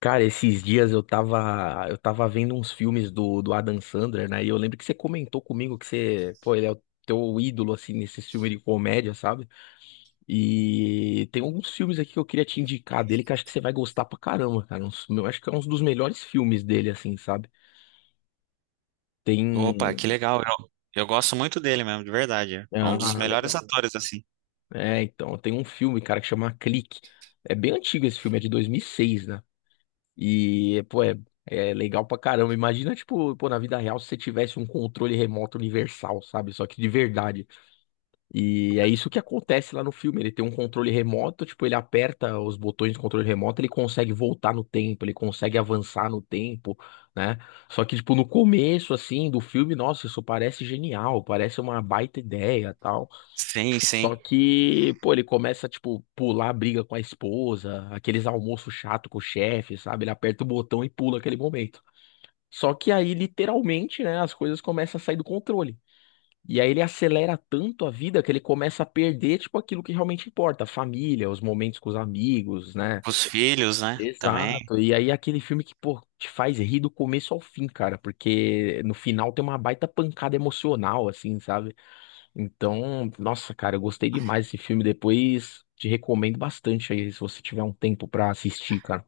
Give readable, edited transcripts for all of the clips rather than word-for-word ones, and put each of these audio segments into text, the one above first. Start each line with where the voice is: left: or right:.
left: Cara, esses dias eu tava vendo uns filmes do Adam Sandler, né? E eu lembro que você comentou comigo que você, pô, ele é o teu ídolo, assim, nesse filme de comédia, sabe? E tem alguns filmes aqui que eu queria te indicar dele que eu acho que você vai gostar pra caramba, cara. Eu acho que é um dos melhores filmes dele, assim, sabe?
right: Opa,
left: Tem.
right: que legal. Eu gosto muito dele mesmo, de verdade. É um dos
left: Ah,
right: melhores
left: legal.
right: atores, assim.
left: É, então, tem um filme, cara, que chama Clique. É bem antigo esse filme, é de 2006, né? E, pô, é legal pra caramba. Imagina, tipo, pô, na vida real, se você tivesse um controle remoto universal, sabe? Só que de verdade. E é isso que acontece lá no filme. Ele tem um controle remoto, tipo, ele aperta os botões do controle remoto, ele consegue voltar no tempo, ele consegue avançar no tempo, né? Só que, tipo, no começo, assim, do filme, nossa, isso parece genial, parece uma baita ideia, tal.
right: Sim, sim.
left: Só que, pô, ele começa, tipo, pular a briga com a esposa, aqueles almoços chato com o chefe, sabe? Ele aperta o botão e pula aquele momento. Só que aí, literalmente, né, as coisas começam a sair do controle. E aí ele acelera tanto a vida que ele começa a perder, tipo, aquilo que realmente importa, a família, os momentos com os amigos, né?
right: Os filhos, né? Também.
left: Exato. E aí aquele filme que, pô, te faz rir do começo ao fim, cara, porque no final tem uma baita pancada emocional, assim, sabe? Então, nossa, cara, eu gostei demais desse filme. Depois te recomendo bastante aí, se você tiver um tempo pra assistir, cara.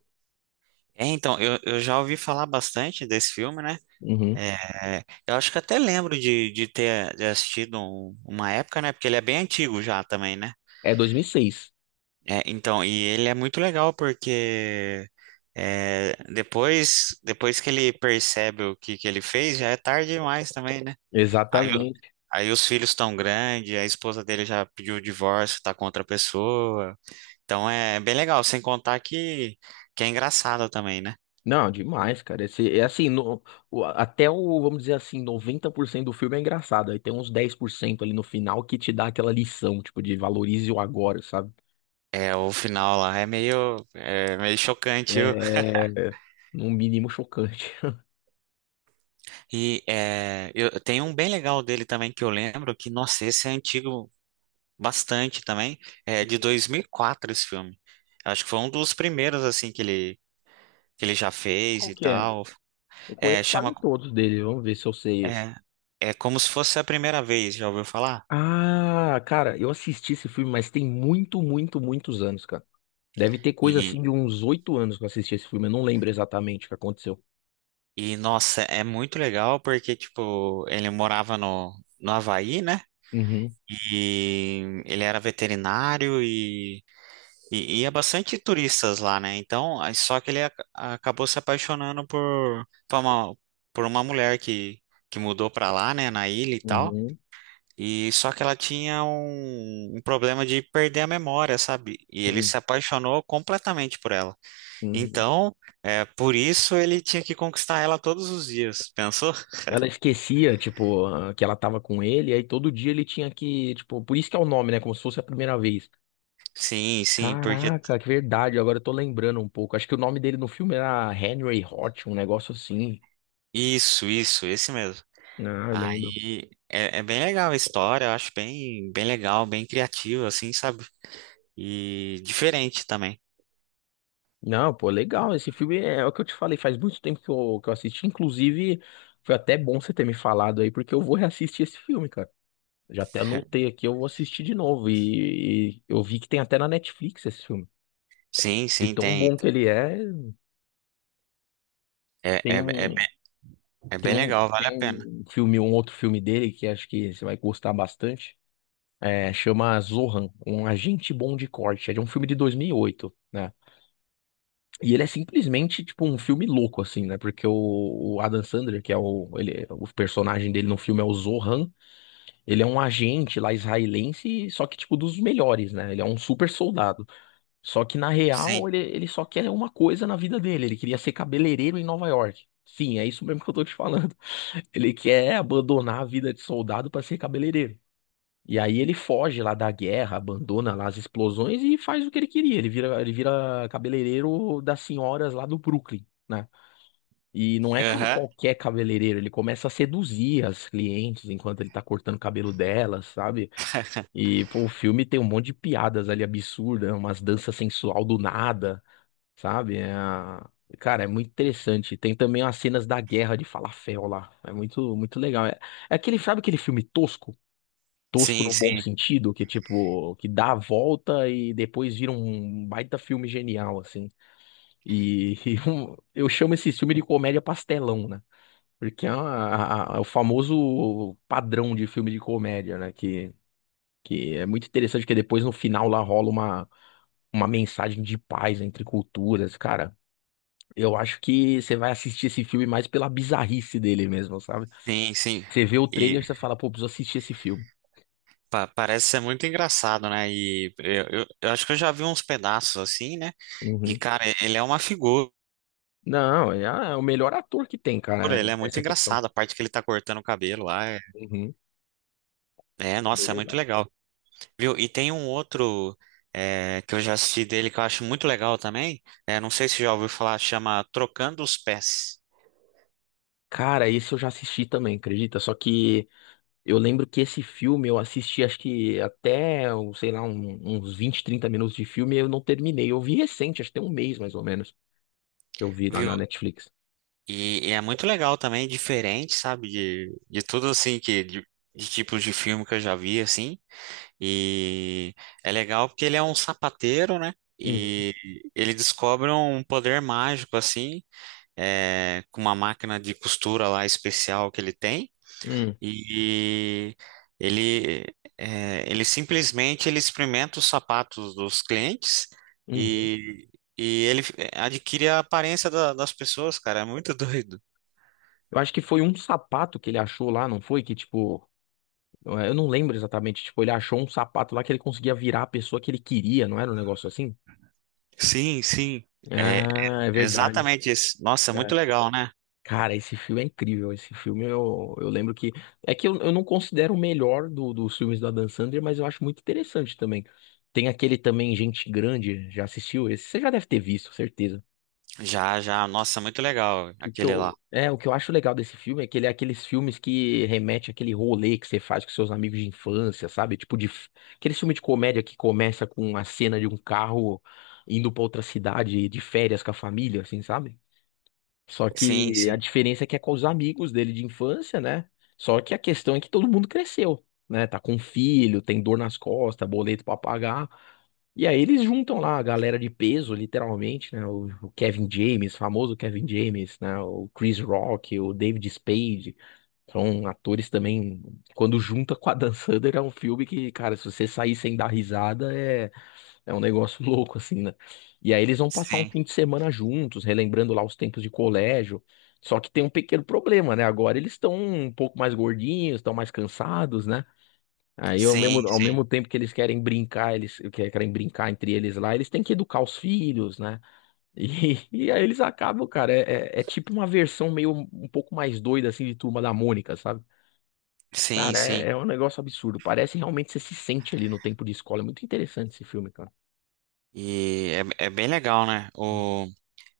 right: É, então, eu já ouvi falar bastante desse filme, né?
left: Uhum.
right: É, eu acho que até lembro de ter assistido uma época, né? Porque ele é bem antigo já também, né?
left: É 2006.
right: É, então, e ele é muito legal porque é, depois que ele percebe o que ele fez, já é tarde demais também, né? Aí, o-
left: Exatamente.
right: Aí os filhos estão grandes, a esposa dele já pediu o divórcio, tá com outra pessoa. Então é bem legal, sem contar que é engraçado também, né?
left: Não, demais, cara. Esse, é assim, até o, vamos dizer assim, 90% do filme é engraçado. Aí tem uns 10% ali no final que te dá aquela lição, tipo, de valorize o agora, sabe?
right: É, o final lá é meio chocante. Eu,
left: É, no mínimo chocante.
right: e é, eu, Tem um bem legal dele também que eu lembro, que, nossa, esse é antigo bastante também. É de 2004 esse filme. Acho que foi um dos primeiros, assim, que ele já fez
left: Qual
right: e
left: que é?
right: tal.
left: Eu
right: É,
left: conheço quase
right: chama,
left: todos dele. Vamos ver se eu sei esse.
right: é, É como se fosse a primeira vez, já ouviu falar?
left: Ah, cara, eu assisti esse filme, mas tem muito, muito, muitos anos, cara. Deve ter coisa assim de uns 8 anos que eu assisti esse filme. Eu não lembro exatamente o que aconteceu.
right: E, nossa, é muito legal porque, tipo, ele morava no Havaí, né?
left: Uhum,
right: E ele era veterinário e ia bastante turistas lá, né? Então, aí só que ele acabou se apaixonando por uma mulher que mudou pra lá, né? Na ilha e tal.
left: uhum,
right: E só que ela tinha um problema de perder a memória, sabe? E ele
left: uhum,
right: se apaixonou completamente por ela.
left: uhum.
right: Então, é por isso ele tinha que conquistar ela todos os dias. Pensou?
left: Ela esquecia, tipo, ah, que ela tava com ele, aí todo dia ele tinha que, tipo, por isso que é o nome, né? Como se fosse a primeira vez.
right: Sim, sim, porque.
left: Caraca, que verdade, agora eu tô lembrando um pouco. Acho que o nome dele no filme era Henry Hot, um negócio assim.
right: Isso, esse mesmo.
left: Ah, eu lembro.
right: Aí é, é bem legal a história, eu acho bem, bem legal, bem criativa, assim, sabe? E diferente também.
left: Não, pô, legal. Esse filme é, é o que eu te falei, faz muito tempo que eu assisti. Inclusive, foi até bom você ter me falado aí, porque eu vou reassistir esse filme, cara. Já até anotei aqui, eu vou assistir de novo. E eu vi que tem até na Netflix esse filme.
right: Sim,
left: De
right: sim,
left: tão
right: tem.
left: bom que ele é,
right: É,
left: tem
right: é, é,
left: um,
right: bem, É
left: tem
right: bem
left: um,
right: legal,
left: tem
right: vale a pena.
left: um filme, um outro filme dele que acho que você vai gostar bastante. É, chama Zohan, um agente bom de corte. É de um filme de 2008, né? E ele é simplesmente, tipo, um filme louco, assim, né? Porque o Adam Sandler, que é o, ele, o personagem dele no filme é o Zohan, ele é um agente lá israelense, só que, tipo, dos melhores, né? Ele é um super soldado. Só que, na
right: Sim.
left: real, ele só quer uma coisa na vida dele. Ele queria ser cabeleireiro em Nova York. Sim, é isso mesmo que eu tô te falando. Ele quer abandonar a vida de soldado pra ser cabeleireiro. E aí ele foge lá da guerra, abandona lá as explosões e faz o que ele queria. Ele vira cabeleireiro das senhoras lá do Brooklyn, né? E não é
right: Aham.
left: qualquer cabeleireiro, ele começa a seduzir as clientes enquanto ele tá cortando o cabelo delas, sabe? E pô, o filme tem um monte de piadas ali absurdas, umas danças sensual do nada, sabe? É, cara, é muito interessante. Tem também as cenas da guerra de falafel lá. É muito, muito legal. É, é aquele, sabe aquele filme tosco? Tosco
right: Sim,
left: no bom
right: sim,
left: sentido, que tipo, que dá a volta e depois vira um baita filme genial, assim. E, e eu chamo esse filme de comédia pastelão, né? Porque é, é o famoso padrão de filme de comédia, né? Que é muito interessante, porque depois no final lá rola uma mensagem de paz entre culturas, cara. Eu acho que você vai assistir esse filme mais pela bizarrice dele mesmo, sabe?
right: sim, sim.
left: Você vê o
right: E
left: trailer e você fala, pô, preciso assistir esse filme.
right: parece ser muito engraçado, né? E eu acho que eu já vi uns pedaços assim, né? E,
left: Uhum.
right: cara, ele é uma figura,
left: Não, é, ah, é o melhor ator que tem, cara,
right: ele é muito
left: essa questão.
right: engraçado. A parte que ele tá cortando o cabelo lá
left: Uhum, é bem
right: nossa, é muito
left: legal.
right: legal. Viu? E tem um outro é, que eu já assisti dele que eu acho muito legal também. É, não sei se já ouviu falar, chama Trocando os Pés.
left: Cara, esse eu já assisti também, acredita? Só que eu lembro que esse filme eu assisti, acho que até, um, sei lá, uns 20, 30 minutos de filme e eu não terminei. Eu vi recente, acho que tem um mês mais ou menos, que eu vi lá
right: Viu?
left: na Netflix.
right: E é muito legal também, diferente, sabe? De tudo assim que de tipos de filme que eu já vi, assim. E é legal porque ele é um sapateiro, né?
left: Uhum,
right: E ele descobre um poder mágico, assim, é, com uma máquina de costura lá especial que ele tem.
left: uhum,
right: E ele, é, ele simplesmente ele experimenta os sapatos dos clientes
left: uhum.
right: e, e ele adquire a aparência das pessoas, cara. É muito doido.
left: Eu acho que foi um sapato que ele achou lá, não foi? Que tipo, eu não lembro exatamente, tipo, ele achou um sapato lá que ele conseguia virar a pessoa que ele queria, não era um negócio assim?
right: Sim, sim. É
left: Ah, é verdade.
right: exatamente isso. Nossa, muito legal, né?
left: Cara, esse filme é incrível. Esse filme eu lembro que. É que eu não considero o melhor dos filmes da Dan Sandler, mas eu acho muito interessante também. Tem aquele também, Gente Grande, já assistiu esse? Você já deve ter visto, certeza.
right: Já, já. Nossa, muito legal
left: O que
right: aquele lá.
left: eu, é, o que eu acho legal desse filme é que ele é aqueles filmes que remete àquele rolê que você faz com seus amigos de infância, sabe? Tipo de, aquele filme de comédia que começa com a cena de um carro indo pra outra cidade de férias com a família, assim, sabe? Só
right: Sim,
left: que a
right: sim,
left: diferença é que é com os amigos dele de infância, né? Só que a questão é que todo mundo cresceu, né? Tá com filho, tem dor nas costas, boleto pra pagar. E aí eles juntam lá a galera de peso, literalmente, né? O Kevin James, famoso Kevin James, né? O Chris Rock, o David Spade. São atores também. Quando junta com a Dan Sandler, é um filme que, cara, se você sair sem dar risada, é um negócio louco, assim, né? E aí eles vão passar um fim
right: sim,
left: de semana juntos, relembrando lá os tempos de colégio. Só que tem um pequeno problema, né? Agora eles estão um pouco mais gordinhos, estão mais cansados, né? Aí ao
right: sim,
left: mesmo, ao
right: sim,
left: mesmo tempo que eles querem brincar, eles querem brincar entre eles lá, eles têm que educar os filhos, né? E, e aí eles acabam, cara, é tipo uma versão meio um pouco mais doida, assim, de Turma da Mônica, sabe?
right: sim,
left: Cara, é,
right: sim.
left: é um negócio absurdo. Parece realmente que você se sente ali no tempo de escola. É muito interessante esse filme, cara.
right: E é, é bem legal, né?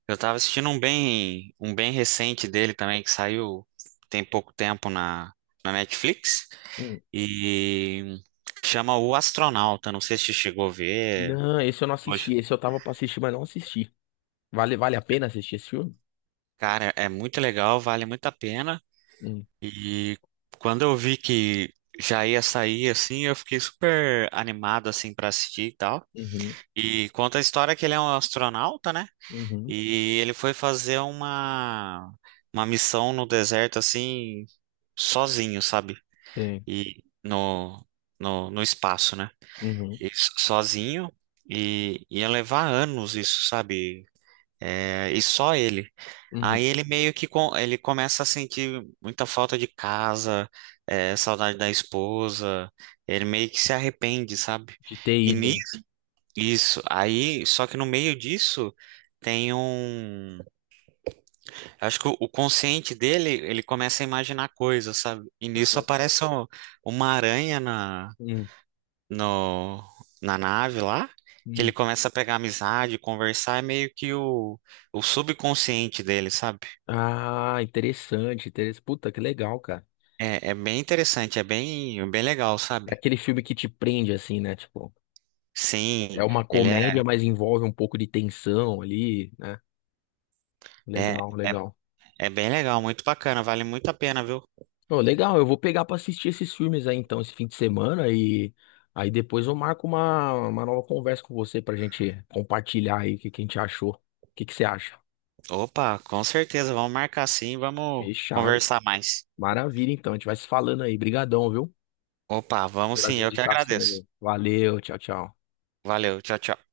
right: Eu tava assistindo um bem recente dele também, que saiu tem pouco tempo na Netflix,
left: Uhum.
right: e chama O Astronauta. Não sei se você chegou a ver.
left: Não, esse eu não assisti.
right: Hoje.
left: Esse eu tava pra assistir, mas não assisti. Vale, vale a pena assistir esse filme?
right: Cara, é muito legal, vale muito a pena.
left: Hum,
right: E quando eu vi que já ia sair, assim, eu fiquei super animado, assim, para assistir e tal.
left: Uhum,
right: E conta a história que ele é um astronauta, né?
left: uhum,
right: E ele foi fazer uma missão no deserto, assim, sozinho, sabe?
left: sim,
right: E no espaço, né?
left: uhum,
right: E sozinho. E ia levar anos isso, sabe? É, e só ele. Aí
left: uhum.
right: ele meio que com, ele começa a sentir muita falta de casa, é, saudade da esposa. Ele meio que se arrepende, sabe?
left: De ter
right: E
left: ido.
right: nisso, isso. Aí, só que no meio disso tem um. Acho que o consciente dele, ele começa a imaginar coisas, sabe? E nisso aparece uma aranha na,
left: Hum,
right: no, na nave lá, que ele
left: hum.
right: começa a pegar amizade, conversar, é meio que o subconsciente dele, sabe?
left: Ah, interessante, interessante. Puta, que legal, cara.
right: É, é bem interessante, é bem, bem legal,
left: É
right: sabe?
left: aquele filme que te prende, assim, né? Tipo, é
right: Sim,
left: uma
right: ele
left: comédia,
right: é,
left: mas envolve um pouco de tensão ali, né?
right: é,
left: Legal,
right: é,
left: legal.
right: é bem legal, muito bacana, vale muito a pena, viu?
left: Pô, legal, eu vou pegar pra assistir esses filmes aí então, esse fim de semana e aí depois eu marco uma nova conversa com você pra gente compartilhar aí o que que a gente achou. O que que você acha?
right: Opa, com certeza, vamos marcar sim, vamos
left: Fechado.
right: conversar mais.
left: Maravilha, então, a gente vai se falando aí. Brigadão, viu?
right: Opa, vamos
left: Pelas
right: sim, eu que agradeço.
left: indicações. Valeu, tchau, tchau.
right: Valeu, tchau, tchau.